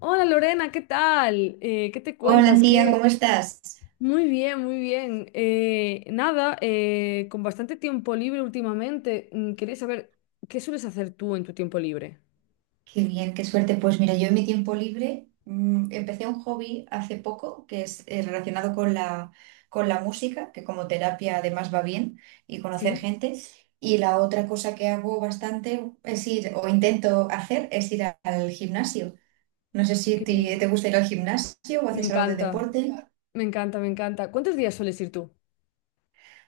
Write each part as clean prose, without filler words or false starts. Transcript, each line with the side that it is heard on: left: Hola Lorena, ¿qué tal? ¿Qué te
right: Hola,
left: cuentas?
right: tía, ¿cómo
left: Que
right: estás?
left: muy bien, muy bien. Nada, con bastante tiempo libre últimamente, quería saber qué sueles hacer tú en tu tiempo libre.
right: Qué bien, qué suerte. Pues mira, yo en mi tiempo libre empecé un hobby hace poco que es relacionado con la música, que como terapia además va bien, y conocer
left: Sí,
right: gente. Y la otra cosa que hago bastante es ir, o intento hacer, es ir al gimnasio. No sé si
left: qué
right: te,
left: bien.
right: te gusta ir al gimnasio o
left: Me
right: haces algo de
left: encanta,
right: deporte.
left: me encanta, me encanta. ¿Cuántos días sueles ir tú?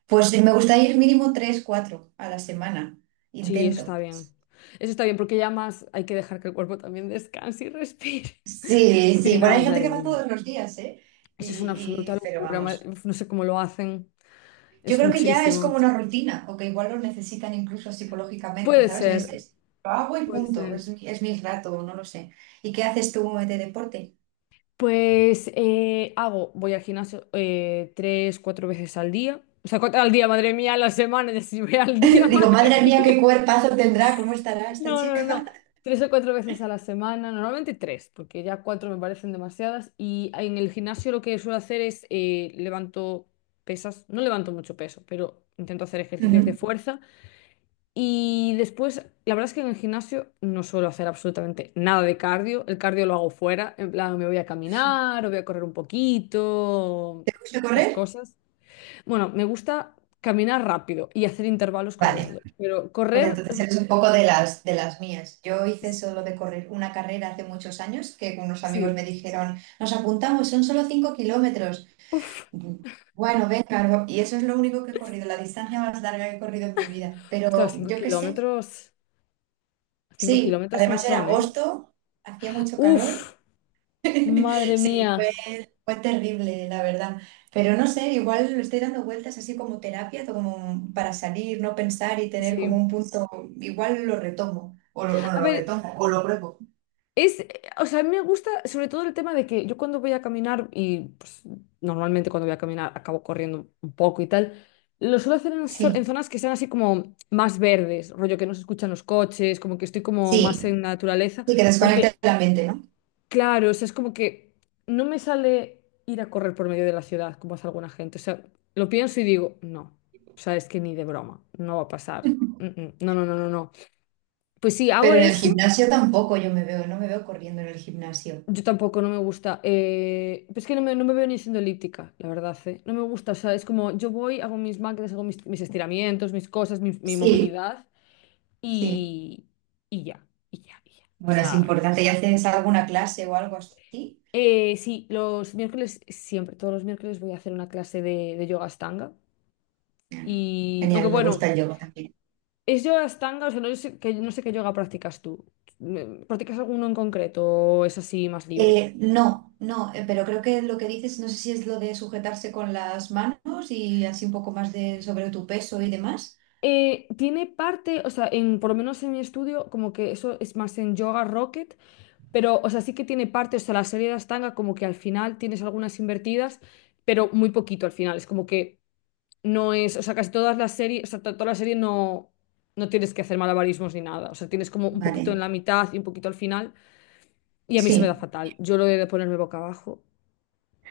right: Pues me gusta ir mínimo tres, cuatro a la semana.
left: Sí, eso
right: Intento.
left: está bien. Eso está bien, porque ya más hay que dejar que el cuerpo también descanse y respire.
right: Sí,
left: Sí,
right: sí, bueno,
left: no,
right: hay gente
left: madre
right: que va
left: mía.
right: todos los días, ¿eh?
left: Eso es una absoluta
right: Pero
left: locura.
right: vamos,
left: Uf, no sé cómo lo hacen.
right: yo
left: Es
right: creo que ya es como
left: muchísimo.
right: una rutina, o que igual lo necesitan incluso psicológicamente,
left: Puede
right: ¿sabes? De este,
left: ser,
right: es, lo hago y
left: puede
right: punto,
left: ser.
right: es, es mi rato, no lo sé. ¿Y qué haces tú de deporte?
left: Pues voy al gimnasio tres, cuatro veces al día. O sea, cuatro al día, madre mía, a la semana, ya si voy al día,
right: Digo,
left: madre
right: madre mía,
left: mía.
right: qué cuerpazo tendrá, ¿cómo estará esta
left: No, no, no, no.
right: chica?
left: Tres o cuatro veces a la semana, normalmente tres, porque ya cuatro me parecen demasiadas. Y en el gimnasio lo que suelo hacer es levanto pesas, no levanto mucho peso, pero intento hacer ejercicios de
right: Ujú,
left: fuerza. Y después, la verdad es que en el gimnasio no suelo hacer absolutamente nada de cardio. El cardio lo hago fuera, en plan me voy a
right: sí.
left: caminar o voy a correr un poquito,
right: ¿Te gusta
left: esas
right: correr?
left: cosas. Bueno, me gusta caminar rápido y hacer intervalos
right: Vale,
left: corriendo, pero
right: pues
left: correr,
right: entonces eres un poco de las mías. Yo hice solo de correr una carrera hace muchos años, que unos amigos
left: sí.
right: me dijeron, nos apuntamos, son solo 5 kilómetros.
left: Uf,
right: Bu- Bueno, venga, y eso es lo único que he corrido, la distancia más larga que he corrido en mi vida.
left: ostras,
right: Pero
left: 5
right: yo qué sé,
left: kilómetros, 5
right: sí,
left: kilómetros son
right: además era
left: son, ¿eh?
right: agosto, hacía mucho calor.
left: Uf, madre
right: Sí, fue,
left: mía.
right: fue terrible, la verdad. Pero no sé, igual lo estoy dando vueltas así como terapia, como para salir, no pensar y tener como
left: Sí.
right: un punto, igual lo retomo. O lo, bueno,
left: A
right: lo
left: ver,
right: retomo, o lo pruebo.
left: O sea, a mí me gusta sobre todo el tema de que yo cuando voy a caminar, y pues, normalmente cuando voy a caminar acabo corriendo un poco y tal, lo suelo hacer en, en
right: Sí,
left: zonas que sean así como más verdes, rollo que no se escuchan los coches, como que estoy como más
right: sí,
left: en la naturaleza,
right: sí, que
left: porque
right: desconecta la mente, ¿no?
left: claro, o sea, es como que no me sale ir a correr por medio de la ciudad como hace alguna gente, o sea, lo pienso y digo, no, o sea, es que ni de broma, no va a pasar. Mm, mm, no, no, no, no, no. Pues sí, hago
right: Pero en el
left: eso.
right: gimnasio tampoco yo me veo, no me veo corriendo en el gimnasio.
left: Yo tampoco, no me gusta. Es que no me veo ni siendo elíptica, la verdad, ¿eh? No me gusta, o sea, es como yo voy, hago mis máquinas, hago mis estiramientos, mis cosas, mi
right: Sí,
left: movilidad
right: sí.
left: y, y ya, y ya, y ya. O
right: Bueno, es
left: sea, no.
right: importante. ¿Y haces alguna clase o algo así?
left: Sí, los miércoles, siempre, todos los miércoles voy a hacer una clase de yoga Ashtanga.
right: Bueno,
left: Y, aunque
right: genial, me
left: bueno,
right: gusta el yoga también.
left: es yoga Ashtanga, o sea, no sé, no sé qué yoga practicas tú. ¿Practicas alguno en concreto o es así más libre?
right: No, no, pero creo que lo que dices, no sé si es lo de sujetarse con las manos y así un poco más de sobre tu peso y demás.
left: Tiene parte, o sea, por lo menos en mi estudio, como que eso es más en Yoga Rocket, pero, o sea, sí que tiene parte, o sea, la serie de Astanga, como que al final tienes algunas invertidas, pero muy poquito al final, es como que no es, o sea, casi todas las series, o sea, toda la serie no, no tienes que hacer malabarismos ni nada, o sea, tienes como un poquito en
right: Vale,
left: la mitad y un poquito al final, y a mí se me da
right: sí.
left: fatal, yo lo he de ponerme boca abajo,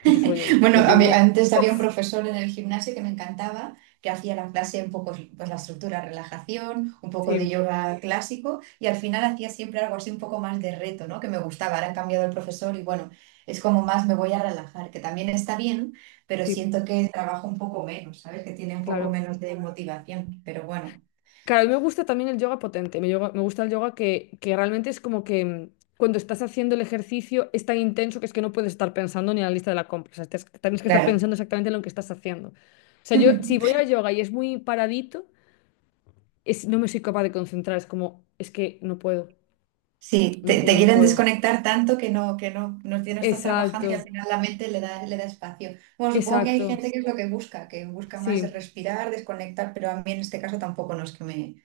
left: yo solo
right: Bueno,
left: lo
right: a mí,
left: llevo,
right: antes había un profesor en el gimnasio que me encantaba, que hacía la clase un poco, pues la estructura, relajación, un poco de
left: sí,
right: yoga clásico y al final hacía siempre algo así un poco más de reto, ¿no? Que me gustaba. Ahora han cambiado el profesor y bueno, es como más me voy a relajar, que también está bien, pero
left: sí,
right: siento que trabajo un poco menos, ¿sabes? Que tiene un poco
left: claro.
right: menos de motivación, pero bueno,
left: Claro, a mí me gusta también el yoga potente, me gusta el yoga que realmente es como que cuando estás haciendo el ejercicio es tan intenso que es que no puedes estar pensando ni en la lista de la compra, o sea, tienes que estar pensando
right: claro.
left: exactamente en lo que estás haciendo. O sea, yo si voy a yoga y es muy paradito, no me soy capaz de concentrar, es como, es que no puedo,
right: Sí,
left: no
right: te
left: puedo, no
right: quieren
left: puedo.
right: desconectar tanto que no, no, que no estás trabajando y al
left: Exacto,
right: final la mente le da espacio. Bueno, supongo que hay
left: exacto,
right: gente que es lo que busca más el
left: sí,
right: respirar, desconectar, pero a mí en este caso tampoco no es que me,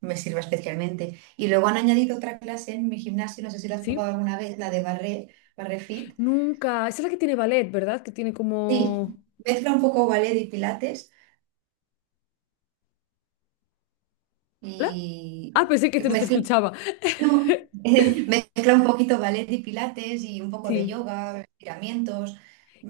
right: me sirva especialmente. Y luego han añadido otra clase en mi gimnasio, no sé si la has probado
left: sí.
right: alguna vez, la de barre, barre fit.
left: Nunca, esa es la que tiene ballet, ¿verdad? Que tiene como...
right: Sí, mezcla un poco ballet y pilates
left: ¿Hola?
right: y
left: Ah, pensé no te
right: mezcla,
left: escuchaba.
right: no, mezcla un poquito ballet y pilates y un poco de
left: Sí.
right: yoga, estiramientos.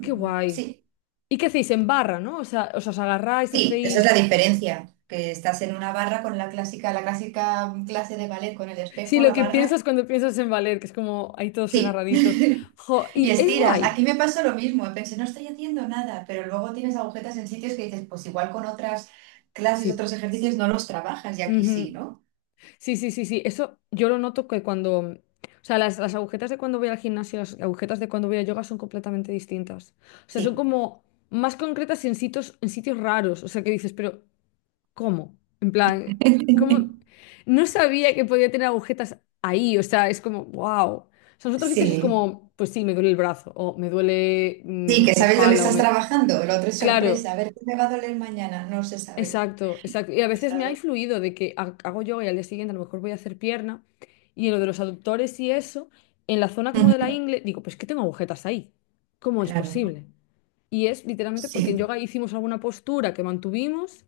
left: Qué guay.
right: sí,
left: ¿Y qué hacéis en barra, no? O sea, os agarráis,
right: sí, esa es la
left: hacéis...
right: diferencia, que estás en una barra con la clásica clase de ballet con el
left: Sí,
right: espejo,
left: lo
right: la
left: que
right: barra.
left: piensas cuando piensas en valer, que es como ahí todos
right: Sí.
left: agarraditos. Jo,
right: Y
left: y es
right: estiras. Aquí
left: guay.
right: me pasó lo mismo. Pensé, no estoy haciendo nada, pero luego tienes agujetas en sitios que dices, pues igual con otras clases,
left: Sí.
right: otros ejercicios no los trabajas y aquí sí,
left: Ujú.
right: ¿no?
left: Sí, sí, sí, sí. Eso yo lo noto que cuando... O sea, las agujetas de cuando voy al gimnasio y las agujetas de cuando voy a yoga son completamente distintas. O sea, son
right: Sí.
left: como más concretas en sitios raros. O sea, que dices, pero ¿cómo? En plan, ¿cómo? No sabía que podía tener agujetas ahí, o sea, es como, wow. O sea, en otros sitios es
right: Sí.
left: como, pues sí, me duele el brazo, o me duele
right: Sí, que
left: la
right: sabes lo que
left: espalda, o
right: estás
left: me...
right: trabajando. Lo otro es
left: Claro,
right: sorpresa. A ver, ¿qué me va a doler mañana? No se sabe.
left: exacto, exacto. Y a
right: Se
left: veces me ha
right: sabe.
left: influido de que hago yoga y al día siguiente a lo mejor voy a hacer pierna, y en lo de los aductores y eso, en la zona como de la
right: Ujú.
left: ingle, digo, pues que tengo agujetas ahí. ¿Cómo es
right: Claro.
left: posible? Y es literalmente porque en
right: Sí.
left: yoga hicimos alguna postura que mantuvimos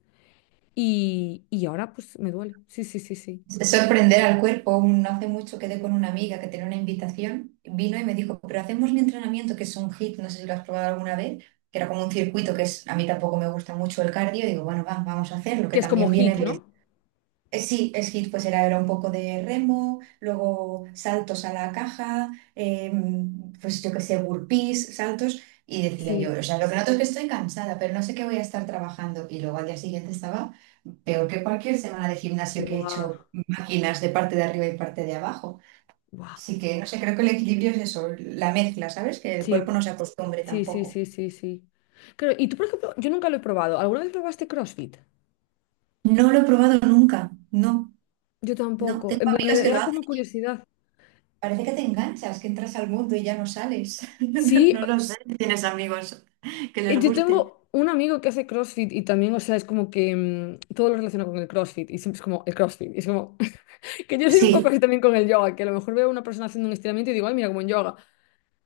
left: y ahora pues me duele. Sí, sí, sí, sí.
right: Es sorprender al cuerpo. No hace mucho quedé con una amiga que tenía una invitación, vino y me dijo, pero hacemos un entrenamiento que es un hit, no sé si lo has probado alguna vez, que era como un circuito que es, a mí tampoco me gusta mucho el cardio, y digo, bueno, va, vamos a hacerlo, que
left: Que es como
right: también viene,
left: hit, ¿no?
right: sí, skit pues era un poco de remo, luego saltos a la caja, pues yo qué sé, burpees, saltos, y decía
left: Sí.
right: yo, o sea, lo que noto es que estoy cansada, pero no sé qué voy a estar trabajando. Y luego al día siguiente estaba peor que cualquier semana de gimnasio que he hecho
left: Buah,
right: máquinas de parte de arriba y parte de abajo.
left: buah.
right: Así que, no sé, creo que el equilibrio es eso, la mezcla, ¿sabes? Que el
left: Sí,
right: cuerpo no se acostumbre
left: sí, sí,
right: tampoco.
left: sí, sí, sí. Claro, y tú, por ejemplo, yo nunca lo he probado. ¿Alguna vez probaste CrossFit?
right: No lo he probado nunca, no,
left: Yo
right: no.
left: tampoco.
right: Tengo
left: En plan, me
right: amigas que lo
left: da
right: hacen.
left: como curiosidad.
right: Parece que te enganchas, que entras al mundo y ya no sales. No,
left: Sí,
right: no lo sé. ¿Tienes amigos que les
left: yo
right: guste?
left: tengo un amigo que hace CrossFit y también, o sea, es como que todo lo relaciona con el CrossFit y siempre es como el CrossFit. Y es como que yo soy un poco
right: Sí,
left: así también con el yoga, que a lo mejor veo a una persona haciendo un estiramiento y digo, ay, mira, como en yoga.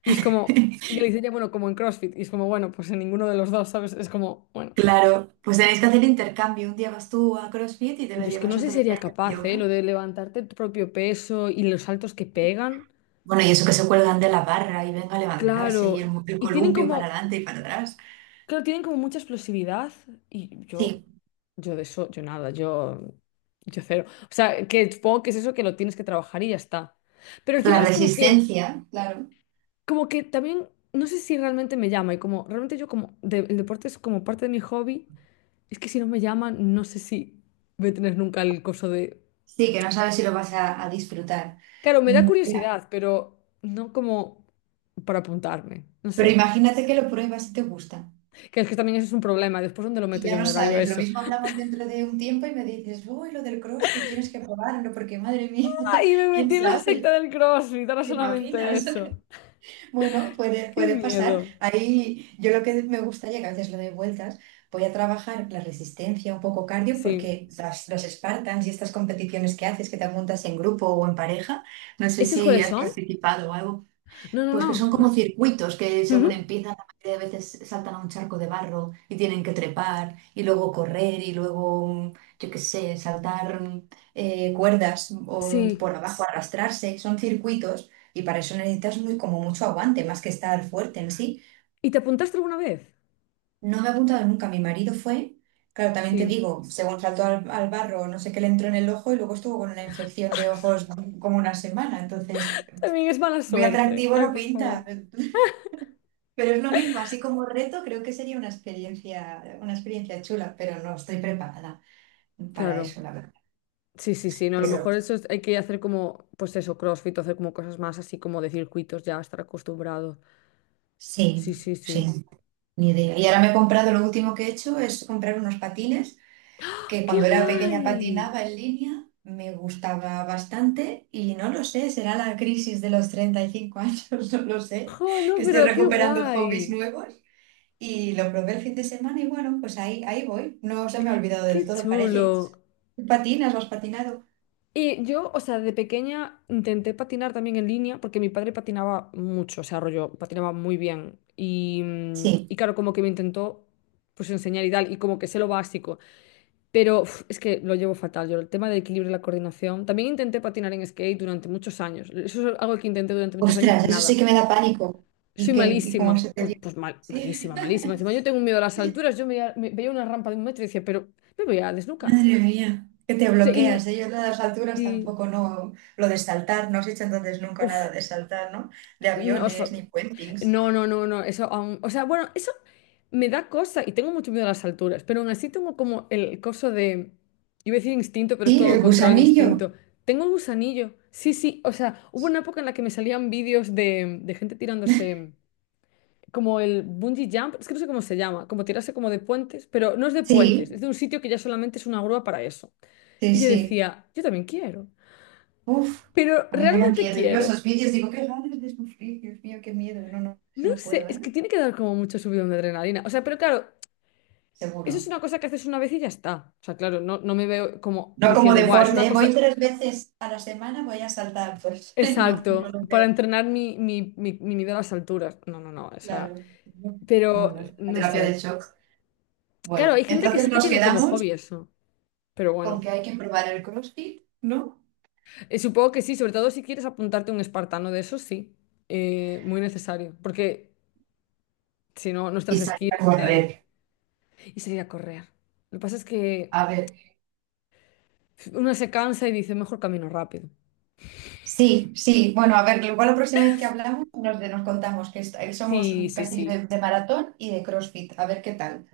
left: Y es como, y le dice ya, bueno, como en CrossFit. Y es como, bueno, pues en ninguno de los dos, ¿sabes? Es como, bueno.
right: claro. Pues tenéis que hacer intercambio. Un día vas tú a CrossFit y te
left: Yo
right: lo
left: es que
right: llevas
left: no sé si
right: otro
left: sería
right: día a
left: capaz, ¿eh?
right: yoga.
left: Lo de levantarte tu propio peso y los saltos que pegan.
right: Bueno, y eso que se cuelgan de la barra y venga a levantarse y
left: Claro,
right: el
left: y tienen
right: columpio para
left: como,
right: adelante y para atrás.
left: claro, tienen como mucha explosividad y yo,
right: Sí,
left: yo de eso, yo nada, yo cero. O sea, que supongo que es eso que lo tienes que trabajar y ya está. Pero al final
right: la
left: es
right: resistencia, claro.
left: como que también, no sé si realmente me llama y como, realmente yo como, el deporte es como parte de mi hobby, es que si no me llama, no sé si voy a tener nunca el coso de.
right: Sí, que no sabes si lo vas a disfrutar.
left: Claro, me da
right: Mm, ya.
left: curiosidad, pero no como para apuntarme, no
right: Pero
left: sé.
right: imagínate que lo pruebas y te gusta.
left: Que es que también eso es un problema, después dónde lo
right: Y
left: meto yo
right: ya
left: en
right: no
left: mi horario
right: sales. Lo
left: eso.
right: mismo hablamos dentro de un tiempo y me dices, uy, lo del CrossFit tienes que probarlo, porque madre mía,
left: Ay, me
right: quién
left: metí en la secta
right: sabe.
left: del CrossFit, ahora
right: ¿Te
left: solamente
right: imaginas?
left: eso.
right: Bueno, puede,
left: Qué
right: puede pasar.
left: miedo.
right: Ahí yo lo que me gustaría, que a veces lo doy vueltas, voy a trabajar la resistencia, un poco cardio,
left: Sí.
right: porque los Spartans y estas competiciones que haces, que te apuntas en grupo o en pareja, no sé
left: ¿Esos
right: si
left: cuáles
right: has
left: son?
right: participado o algo,
left: No, no,
right: pues que
left: no,
right: son como
left: no.
right: circuitos que según
left: Ujú.
right: empiezan, la mayoría de veces saltan a un charco de barro y tienen que trepar y luego correr y luego, yo qué sé, saltar cuerdas o
left: Sí.
right: por abajo arrastrarse. Son circuitos y para eso necesitas como mucho aguante, más que estar fuerte en sí.
left: ¿Y te apuntaste alguna vez?
right: No me he apuntado nunca, mi marido fue, claro, también te
left: Sí.
right: digo, según saltó al barro, no sé qué le entró en el ojo y luego estuvo con una infección de ojos como una semana. Entonces,
left: También es mala
right: muy
left: suerte.
right: atractivo
left: Ay,
right: no
left: por favor.
right: pinta. Pero es lo mismo, así como reto, creo que sería una experiencia chula, pero no estoy preparada para
left: Claro.
right: eso, la verdad.
left: Sí, sí, sí. No, a lo
right: Pero
left: mejor eso hay que hacer como, pues eso, CrossFit, o hacer como cosas más así como de circuitos, ya estar acostumbrado.
right: sí,
left: Sí, sí, sí.
right: sí, ni idea. Y ahora me he comprado, lo último que he hecho es comprar unos patines, que
left: ¡Qué
right: cuando era pequeña
left: guay!
right: patinaba en línea, me gustaba bastante y no lo sé, será la crisis de los 35 años, no lo sé,
left: ¡Oh, no,
right: que estoy
left: pero qué
right: recuperando hobbies
left: guay!
right: nuevos. Y lo probé el fin de semana y bueno, pues ahí voy. No se me ha olvidado del
left: ¡Qué
right: todo,
left: chulo!
right: parece. ¿Patinas? ¿Lo has patinado?
left: Y yo, o sea, de pequeña intenté patinar también en línea porque mi padre patinaba mucho, o sea, rollo, patinaba muy bien. Y
right: Sí.
left: claro, como que me intentó pues enseñar y tal, y como que sé lo básico. Pero uf, es que lo llevo fatal, yo el tema del equilibrio y la coordinación. También intenté patinar en skate durante muchos años. Eso es algo que intenté durante muchos años,
right: Ostras, eso sí
left: nada.
right: que me da pánico. ¿Y
left: Soy
right: qué? ¿Y cómo
left: malísima,
right: se te
left: pues,
right: dio?
left: pues
right: Sí.
left: malísima, malísima. Encima yo tengo un miedo a las alturas, yo veía, veía una rampa de un metro y decía, pero me voy a desnucar.
right: Madre mía, que te
left: O sea,
right: bloqueas. Ellos lo las alturas
left: y-
right: tampoco, no. Lo de saltar, no has hecho entonces nunca nada
left: uf,
right: de saltar, ¿no? De
left: no, o sea,
right: aviones ni puentings.
left: no, no, no, no, o sea, bueno, eso me da cosa y tengo mucho miedo a las alturas, pero aún así tengo como el coso de, iba a decir instinto, pero es
right: Sí,
left: todo lo
right: el
left: contrario al
right: gusanillo.
left: instinto. Tengo el gusanillo, sí, sí, o sea, hubo una época en la que me salían vídeos de gente tirándose como el bungee jump, es que no sé cómo se llama, como tirarse como de puentes, pero no es de puentes, es
right: Sí,
left: de un sitio que ya solamente es una grúa para eso.
right: sí,
left: Y yo
right: sí.
left: decía, yo también quiero,
right: Uf,
left: pero
right: a mí me da
left: realmente
right: miedo. Yo
left: quiero.
right: esos vídeos digo, qué ganas de sufrir, Dios mío, qué miedo. No, no, eso
left: No
right: no
left: sé,
right: puedo,
left: es
right: ¿eh?
left: que tiene que dar como mucho subidón de adrenalina. O sea, pero claro, eso es
right: Seguro.
left: una cosa que haces una vez y ya está. O sea, claro, no, no me veo como
right: No como
left: diciendo, guau, es una
right: deporte, ¿eh? Voy
left: cosa...
right: 3 veces a la semana, voy a saltar, pues no, no
left: Exacto,
right: lo
left: para
right: veo.
left: entrenar mi miedo a las alturas. No, no, no, o sea,
right: Claro. No, no,
left: pero
right: no es una
left: no
right: terapia de
left: sé.
right: shock.
left: Claro,
right: Bueno, sí,
left: hay gente que
right: entonces
left: sí que
right: nos
left: tiene como
right: quedamos
left: hobby eso, pero
right: con
left: bueno.
right: que hay que probar el CrossFit, ¿no?
left: Supongo que sí, sobre todo si quieres apuntarte a un espartano de esos, sí. Muy necesario. Porque si no, nuestras
right: Y salir a
left: skills de...
right: correr.
left: Y salir a correr. Lo que pasa es que
right: A ver,
left: uno se cansa y dice, mejor camino rápido.
right: sí, sí. Bueno, a ver, igual la próxima vez que hablamos nos contamos que somos
left: Sí, sí,
right: casi
left: sí.
right: de maratón y de CrossFit. A ver qué tal.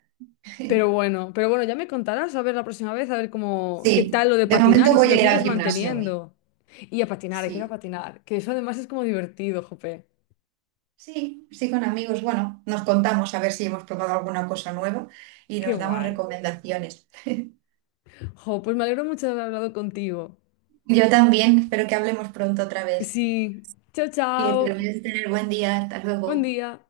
left: Pero bueno, ya me contarás a ver la próxima vez, a ver cómo, qué
right: Sí,
left: tal lo de
right: de
left: patinar
right: momento
left: y si
right: voy
left: lo
right: a ir
left: sigues
right: al gimnasio hoy.
left: manteniendo. Y a patinar, quiero
right: Sí.
left: patinar, que eso además es como divertido, jope.
right: Sí, sí, con amigos. Bueno, nos contamos a ver si hemos probado alguna cosa nueva y
left: Qué
right: nos damos
left: guay.
right: recomendaciones.
left: Jo, pues me alegro mucho de haber hablado contigo.
right: Yo también, espero que hablemos pronto otra vez.
left: Sí, chao,
right: Que te
left: chao.
right: vez tener buen día. Hasta
left: Buen
right: luego.
left: día.